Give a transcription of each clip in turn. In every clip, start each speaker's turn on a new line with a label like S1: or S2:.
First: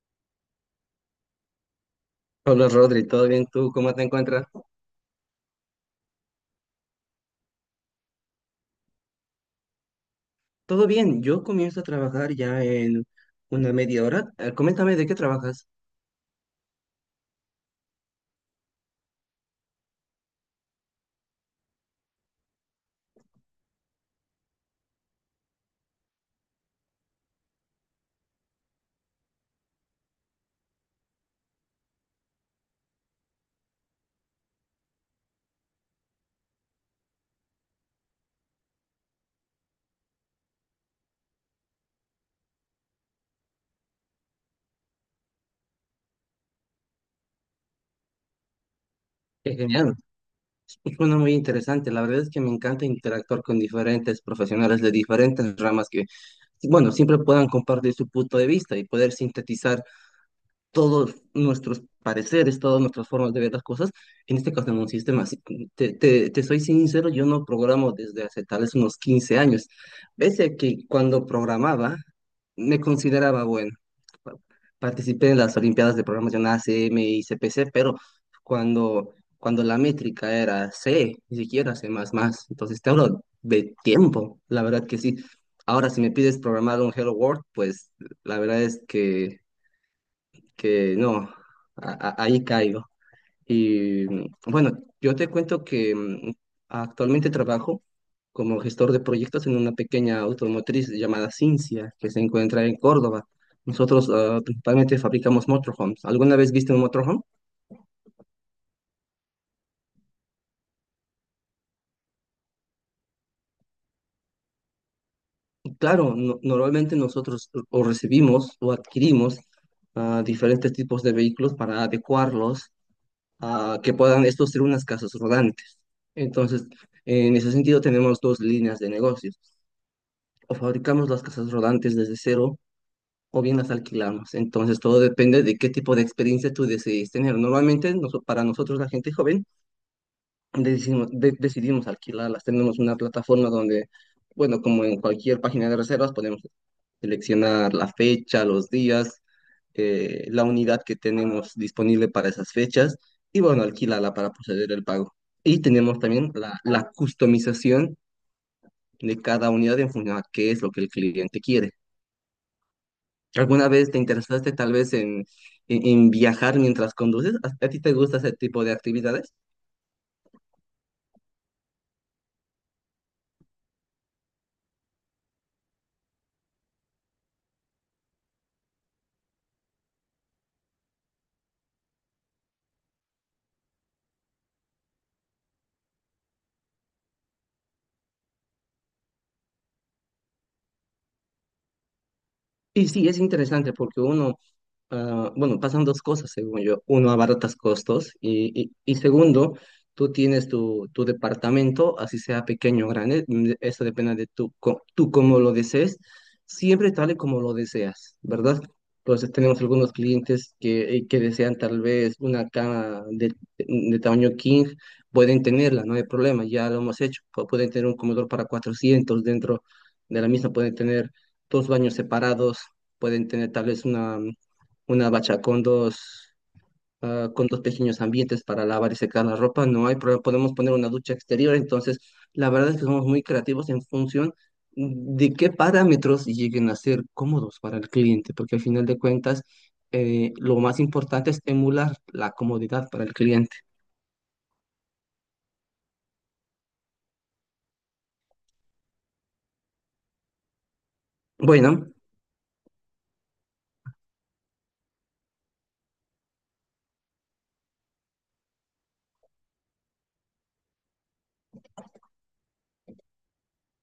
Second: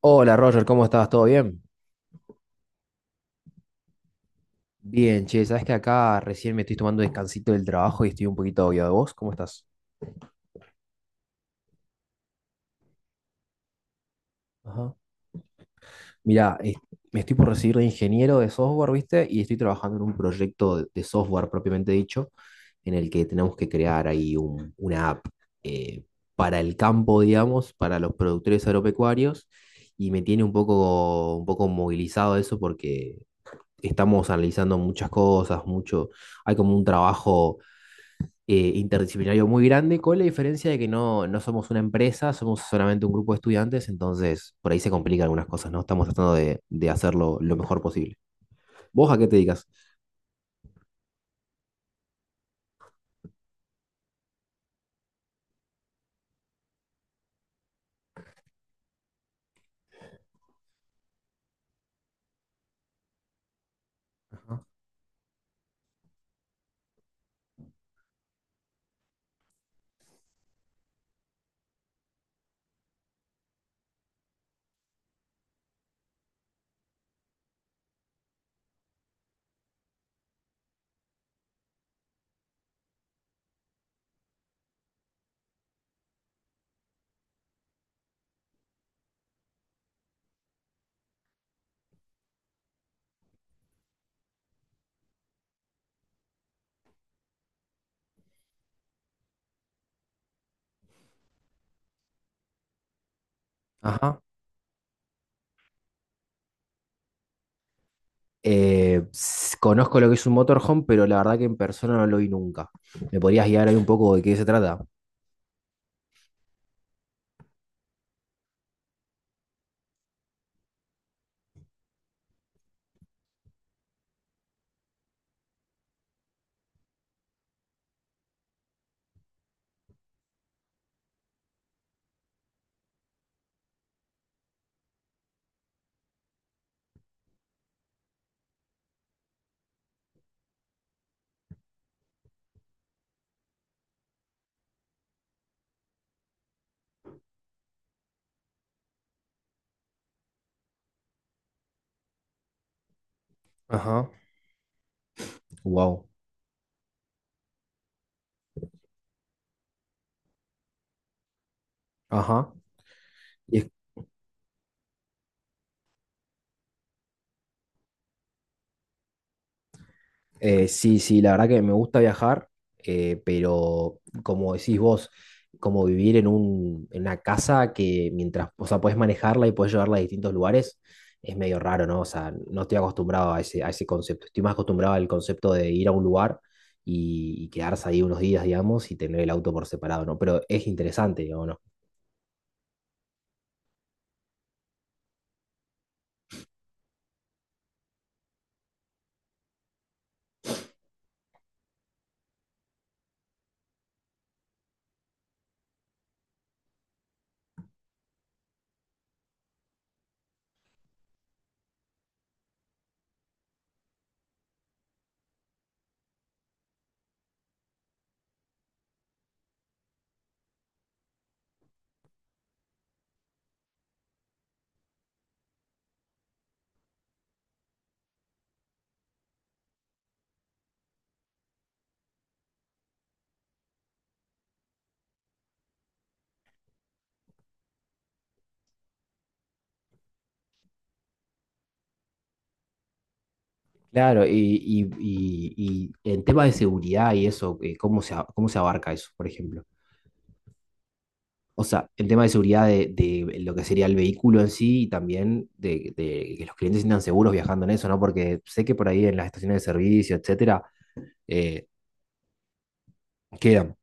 S1: Hola Roger, ¿cómo estás? ¿Todo bien?
S2: Hola Rodri, ¿todo bien? ¿Tú cómo te encuentras?
S1: Bien, che, sabes que acá recién me estoy tomando descansito del trabajo y estoy un poquito obvio de vos. ¿Cómo estás?
S2: Todo bien, yo comienzo a trabajar ya en una media hora.
S1: Ajá.
S2: Coméntame de qué trabajas.
S1: Mirá, me estoy por recibir de ingeniero de software, ¿viste? Y estoy trabajando en un proyecto de software propiamente dicho, en el que tenemos que crear ahí una app eh, para el campo, digamos, para los productores agropecuarios. Y me tiene un poco movilizado eso porque estamos analizando muchas cosas, mucho, hay como un trabajo interdisciplinario muy grande, con la diferencia de que no somos una empresa, somos solamente un grupo de estudiantes, entonces por ahí se complican algunas cosas, ¿no? Estamos tratando de hacerlo lo mejor posible. ¿Vos a qué te
S2: Es
S1: dedicas?
S2: genial. Suena muy interesante. La verdad es que me encanta interactuar con diferentes profesionales de diferentes ramas que, bueno, siempre puedan compartir su punto de vista y poder sintetizar todos nuestros pareceres, todas nuestras formas de ver las cosas, en este caso en un sistema. Así, te soy sincero, yo no programo desde hace tal vez unos 15 años, pese a que cuando programaba me consideraba bueno. Pa- Participé en las Olimpiadas de Programación ACM y CPC, pero cuando la métrica era C, ni siquiera C++, entonces te hablo de tiempo, la verdad que sí. Ahora, si me pides programar un Hello World, pues la verdad es que no, ahí caigo. Y bueno, yo te cuento que actualmente trabajo como gestor de proyectos en una pequeña automotriz llamada Cincia, que se encuentra en Córdoba. Nosotros
S1: Ajá.
S2: principalmente fabricamos motorhomes. ¿Alguna vez viste un motorhome?
S1: Conozco lo que es un motorhome, pero la verdad que en persona no lo vi nunca. ¿Me podrías guiar ahí un poco de qué se trata?
S2: Claro, normalmente nosotros o recibimos o adquirimos diferentes tipos de vehículos para adecuarlos a que puedan estos ser unas casas rodantes. Entonces, en ese sentido tenemos dos líneas de negocios. O fabricamos las casas rodantes desde cero o bien las alquilamos. Entonces, todo depende de qué tipo de experiencia tú decidís tener. Normalmente, para nosotros, la gente joven, decidimos alquilarlas. Tenemos una plataforma donde, bueno, como en cualquier página de reservas, podemos seleccionar la fecha, los días la unidad que tenemos disponible para esas fechas y bueno,
S1: Ajá.
S2: alquílala para proceder el pago. Y tenemos
S1: Wow.
S2: también la customización de cada unidad en función a qué es lo que el cliente quiere.
S1: Ajá.
S2: ¿Alguna vez te interesaste tal vez en, en viajar mientras conduces? A ti te gusta ese tipo de actividades?
S1: Sí, sí, la verdad que me gusta viajar, pero como decís vos, como vivir en en una casa que mientras, o sea, podés manejarla y podés llevarla a distintos lugares, es medio raro, ¿no? O sea, no estoy acostumbrado a a ese concepto. Estoy más acostumbrado al concepto de ir a un lugar y quedarse ahí unos días, digamos, y tener el auto por separado, ¿no? Pero es interesante, digamos, ¿no?
S2: Y sí, es interesante porque uno bueno, pasan dos cosas, según yo. Uno, abaratas costos y segundo, tú tienes tu departamento, así sea pequeño o grande, eso depende de tú cómo lo desees, siempre tal y como lo deseas, ¿verdad? Entonces tenemos algunos clientes que desean tal vez una cama de tamaño king, pueden tenerla, no hay problema, ya lo hemos hecho. Pueden tener un comedor para 400 dentro de la misma, pueden tener dos baños separados, pueden tener una bacha con con dos pequeños ambientes para lavar y secar la ropa, no hay problema, podemos poner una ducha exterior, entonces la verdad es que somos muy creativos en función de qué parámetros lleguen a ser cómodos para el cliente, porque al final de cuentas lo más importante es emular la comodidad para el cliente.
S1: Claro, y en temas de seguridad y eso, ¿cómo se, cómo se abarca eso, por ejemplo? O sea,
S2: Bueno,
S1: el tema de seguridad de lo que sería el vehículo en sí y también de que los clientes se sientan seguros viajando en eso, ¿no? Porque sé que por ahí en las estaciones de servicio, etcétera, eh, quedan,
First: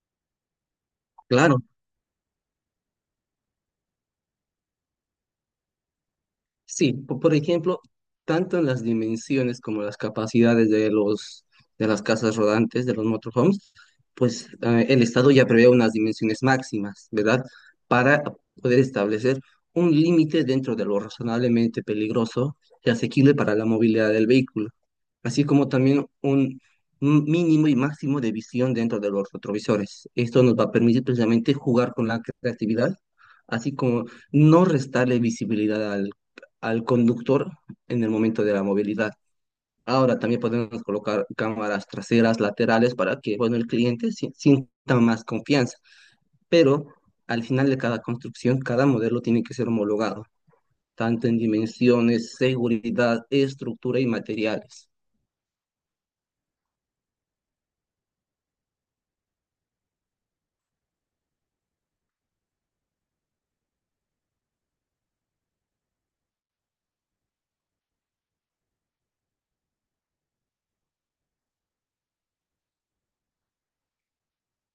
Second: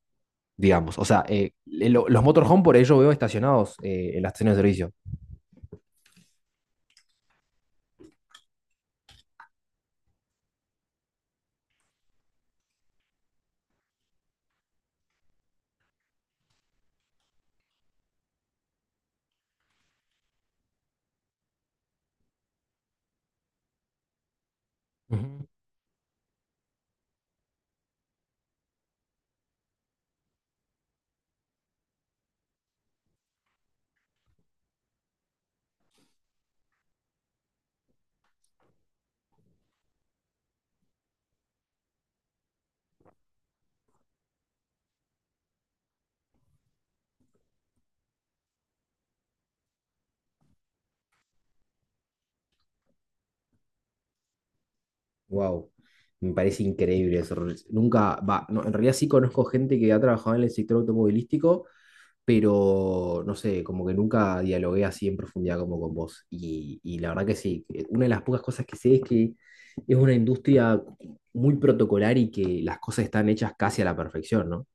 S1: digamos. O sea,
S2: claro.
S1: los motorhome por ello veo estacionados en las estaciones de servicio.
S2: Sí, por ejemplo, tanto en las dimensiones como las capacidades de los de las casas rodantes, de los motorhomes, pues el Estado ya prevé unas dimensiones máximas, ¿verdad? Para poder establecer un límite dentro de lo razonablemente peligroso y asequible para la movilidad del vehículo así
S1: Ujú.
S2: como también un mínimo y máximo de visión dentro de los retrovisores. Esto nos va a permitir precisamente jugar con la creatividad, así como no restarle visibilidad al, al conductor en el momento de la movilidad. Ahora también podemos colocar cámaras traseras, laterales, para que, bueno, el cliente sienta más confianza. Pero al final de cada construcción, cada modelo tiene que ser homologado, tanto en dimensiones, seguridad, estructura y materiales.
S1: Wow, me parece increíble eso. Nunca, va, no, en realidad sí conozco gente que ha trabajado en el sector automovilístico pero no sé, como que nunca dialogué así en profundidad como con vos. Y la verdad que sí, que una de las pocas cosas que sé es que es una industria muy protocolar y que las cosas están hechas casi a la perfección, ¿no?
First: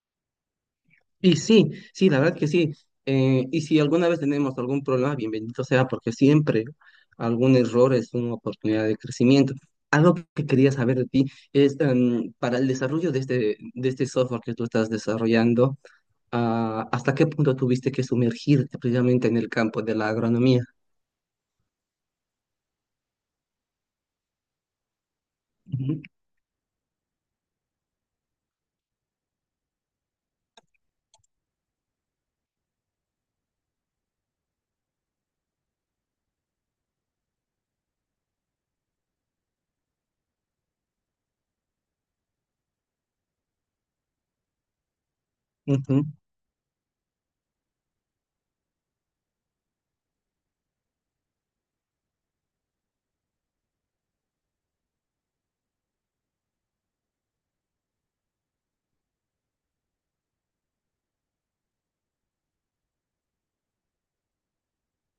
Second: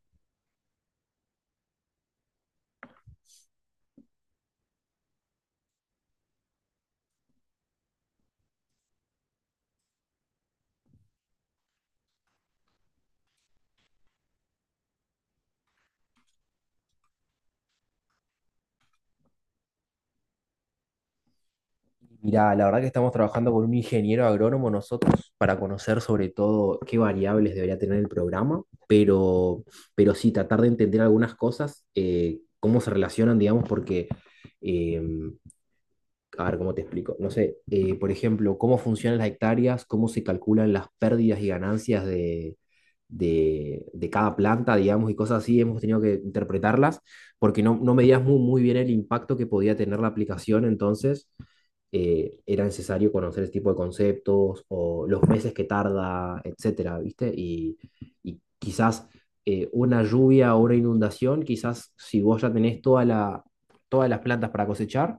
S2: Y sí, la verdad que sí. Y si alguna vez tenemos algún problema, bienvenido sea, porque siempre algún error es una oportunidad de crecimiento. Algo que quería saber de ti es, para el desarrollo de de este software que tú estás desarrollando, ¿hasta qué punto tuviste que sumergirte precisamente en el campo de la agronomía?
S1: Mira, la verdad que estamos trabajando con un ingeniero agrónomo nosotros para
S2: Ujú,
S1: conocer sobre todo qué variables debería tener el programa, pero sí tratar de entender algunas cosas, cómo se relacionan, digamos, porque em, a ver, ¿cómo te explico? No sé, por ejemplo, cómo funcionan las hectáreas, cómo se calculan las pérdidas y ganancias de cada planta, digamos, y cosas así, hemos tenido
S2: ujú.
S1: que interpretarlas, porque no, no medías muy, muy bien el impacto que podía tener la aplicación, entonces era necesario conocer ese tipo de conceptos o los meses que tarda, etcétera, ¿viste? Y quizás una lluvia o una inundación, quizás si vos ya tenés toda todas las plantas para cosechar,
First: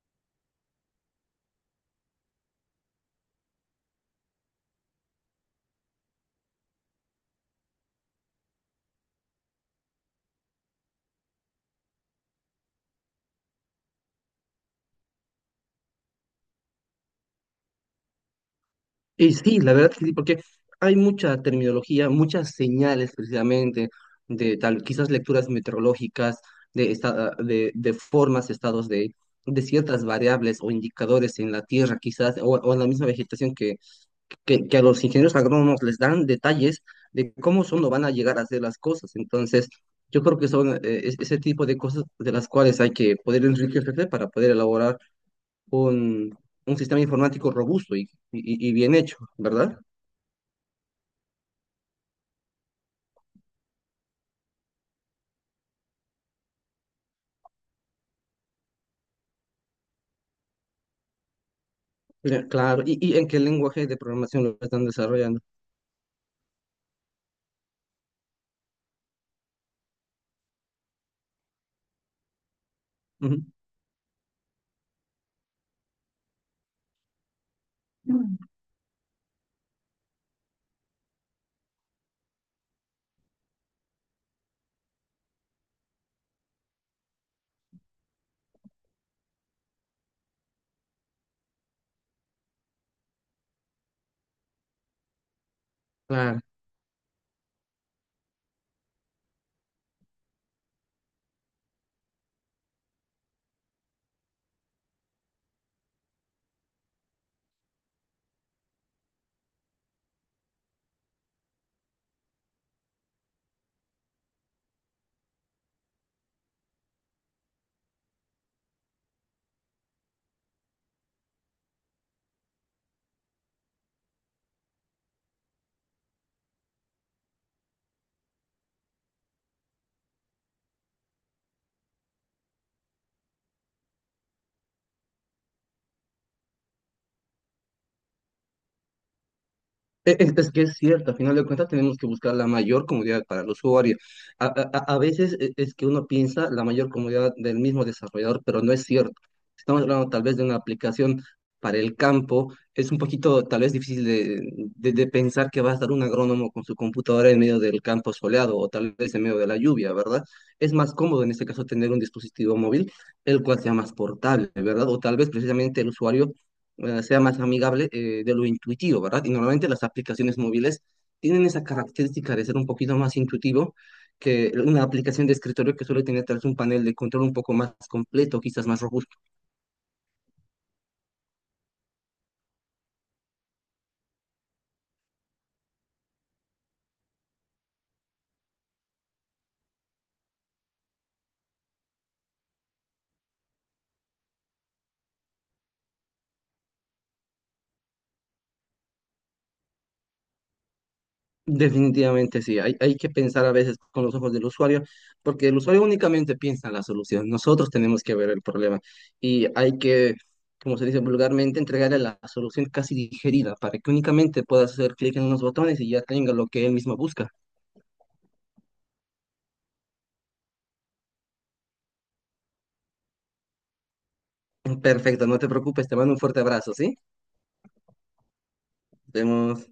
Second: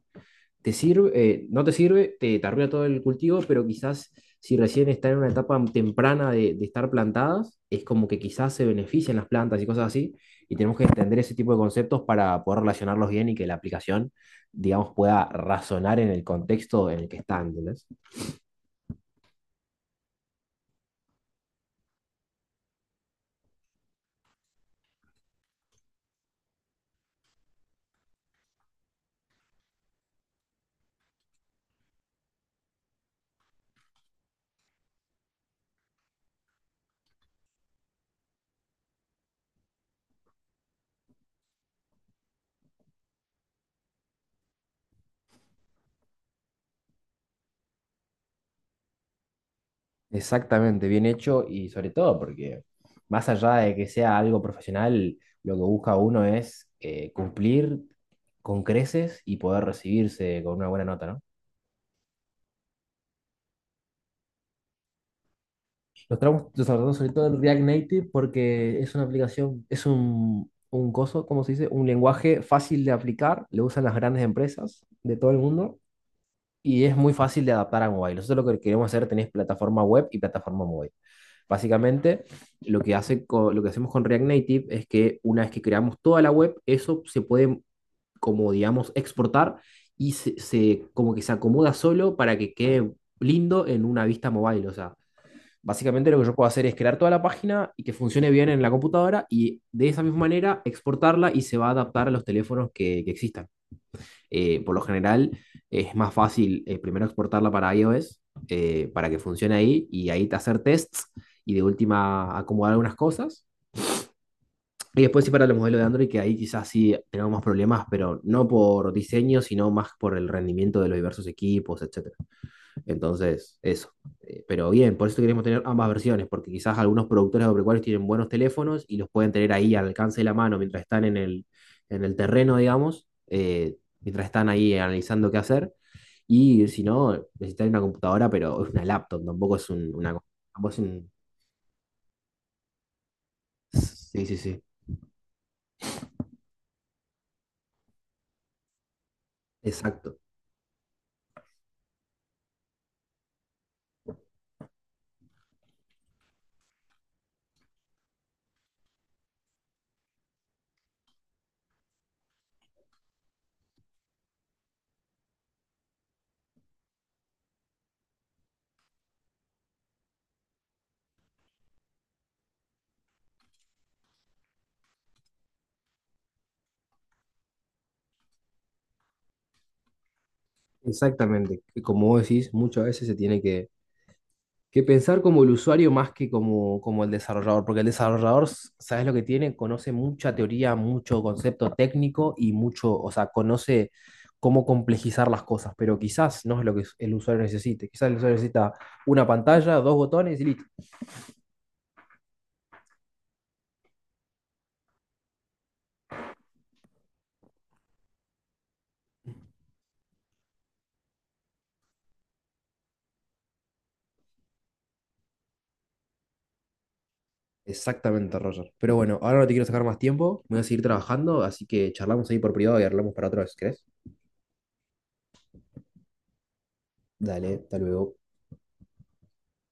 S1: te sirve, no te sirve, te arruina todo el cultivo, pero quizás si recién está en una etapa temprana de estar plantadas, es como que quizás se benefician las plantas y cosas así, y tenemos que entender ese tipo de conceptos para poder relacionarlos bien y que la aplicación, digamos, pueda razonar en el contexto en el que están. ¿Entendés?
S2: Y sí, la verdad que sí, porque hay mucha terminología, muchas señales precisamente de tal, quizás lecturas meteorológicas, de formas, estados de ciertas variables o indicadores en la tierra, quizás, o en la misma vegetación que, que a los ingenieros agrónomos les dan detalles de cómo son o van a llegar a hacer las cosas. Entonces, yo creo que son ese tipo de cosas de las cuales hay que poder enriquecerse para poder elaborar un, un sistema informático robusto y bien hecho, ¿verdad?
S1: Exactamente, bien hecho y sobre todo porque más allá de que sea algo profesional, lo que busca uno es cumplir con creces y poder recibirse con una buena nota, ¿no?
S2: Ya, claro, ¿y, y en qué lenguaje de programación lo están desarrollando?
S1: Lo estamos lo sobre todo en React Native porque es una aplicación, es un coso, ¿cómo se dice? Un lenguaje fácil de
S2: Ujú,
S1: aplicar, lo usan las grandes empresas de todo el mundo y es muy fácil de adaptar a mobile. Nosotros lo que queremos hacer tenéis plataforma web y plataforma mobile. Básicamente, lo que lo que hacemos con React Native es que una vez que creamos toda la web, eso se puede, como digamos, exportar y como que se acomoda solo para que quede lindo en una vista mobile. O sea, básicamente lo que yo
S2: claro.
S1: puedo hacer es crear toda la página y que funcione bien en la computadora y de esa misma manera exportarla y se va a adaptar a los teléfonos que existan. Por lo general es más fácil primero exportarla para iOS para que funcione ahí y ahí te hacer tests y de última acomodar algunas cosas. Y después sí para el modelo de Android, que ahí quizás sí tenemos más problemas, pero no por diseño, sino más por el rendimiento de los diversos equipos, etc. Entonces, eso. Pero bien, por eso queremos tener ambas versiones, porque quizás algunos productores agropecuarios tienen buenos teléfonos y los pueden tener ahí al alcance de la mano mientras están en el terreno, digamos, mientras están ahí analizando qué hacer. Y si no, necesitan una computadora, pero es una laptop, tampoco es un- una...
S2: Es que
S1: Tampoco
S2: es
S1: es un-
S2: cierto, a final de cuentas tenemos que buscar la mayor comodidad para el usuario.
S1: Sí, sí, sí.
S2: A veces es que uno piensa la mayor comodidad del mismo desarrollador, pero no es cierto. Si estamos hablando
S1: Exacto.
S2: tal vez de una aplicación para el campo. Es un poquito tal vez difícil de, de pensar que va a estar un agrónomo con su computadora en medio del campo soleado o tal vez en medio de la lluvia, ¿verdad? Es más cómodo en este caso tener un dispositivo móvil, el cual sea más portable, ¿verdad? O tal vez precisamente el usuario sea más amigable de lo intuitivo, ¿verdad? Y normalmente las aplicaciones móviles tienen esa característica de ser un poquito más intuitivo que una aplicación de escritorio que suele tener tal vez un panel de control un poco más completo, quizás más robusto.
S1: Exactamente. Como vos decís, muchas veces se tiene que pensar como el usuario más que como, como el desarrollador, porque el desarrollador, s- ¿sabes lo que tiene? Conoce mucha teoría, mucho concepto técnico y mucho, o sea, conoce cómo complejizar las cosas, pero quizás no es lo que el usuario necesite. Quizás el usuario necesita una pantalla, dos botones y listo.
S2: Definitivamente sí, hay que pensar a veces con los ojos del usuario, porque el usuario únicamente piensa en la solución, nosotros tenemos que ver el problema y hay que, como se dice vulgarmente, entregarle la solución casi digerida para que únicamente pueda hacer clic en unos botones y ya tenga lo que él mismo busca.
S1: Exactamente, Roger. Pero bueno, ahora no te quiero sacar más tiempo, me voy a seguir trabajando, así que charlamos ahí por privado y hablamos para otra vez, ¿crees?
S2: Perfecto, no te preocupes, te mando un fuerte abrazo, ¿sí?
S1: Dale, hasta luego.
S2: Nos vemos.